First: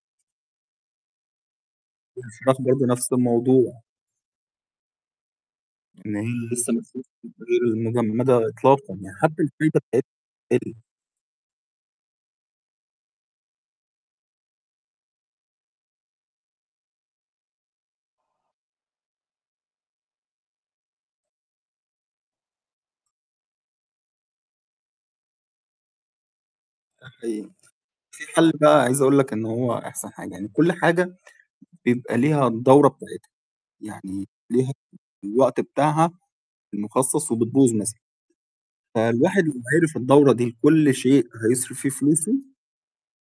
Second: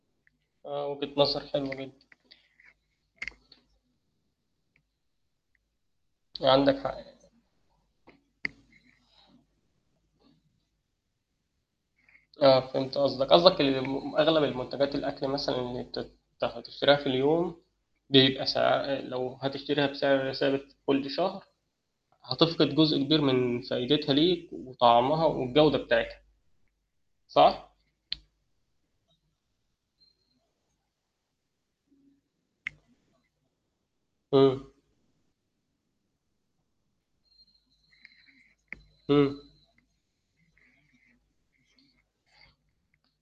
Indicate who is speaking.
Speaker 1: آه وجهة نظر حلوة جدًا.
Speaker 2: والفراخ برضه نفس الموضوع. إن هي لسه
Speaker 1: عندك
Speaker 2: ما
Speaker 1: حق يعني.
Speaker 2: [unintelligible] غير المجمدة إطلاقًا يعني حتى الفاهيتا بتاع. [unintelligible]
Speaker 1: آه، فهمت قصدك. قصدك إن م أغلب المنتجات الأكل مثلًا اللي تت هتشتريها في اليوم، بيبقى سعر لو هتشتريها بسعر ثابت كل شهر، هتفقد جزء كبير من فايدتها ليك وطعمها والجودة بتاعتها.
Speaker 2: ده حقيقي،
Speaker 1: صح؟
Speaker 2: في حل بقى عايز أقول لك إن هو أحسن حاجة، يعني كل حاجة بيبقى ليها الدورة بتاعتها، يعني
Speaker 1: إمم.
Speaker 2: ليها الوقت بتاعها المخصص وبتبوظ مثلًا،
Speaker 1: إمم.
Speaker 2: فالواحد لو عرف الدورة دي كل شيء هيصرف فيه فلوسه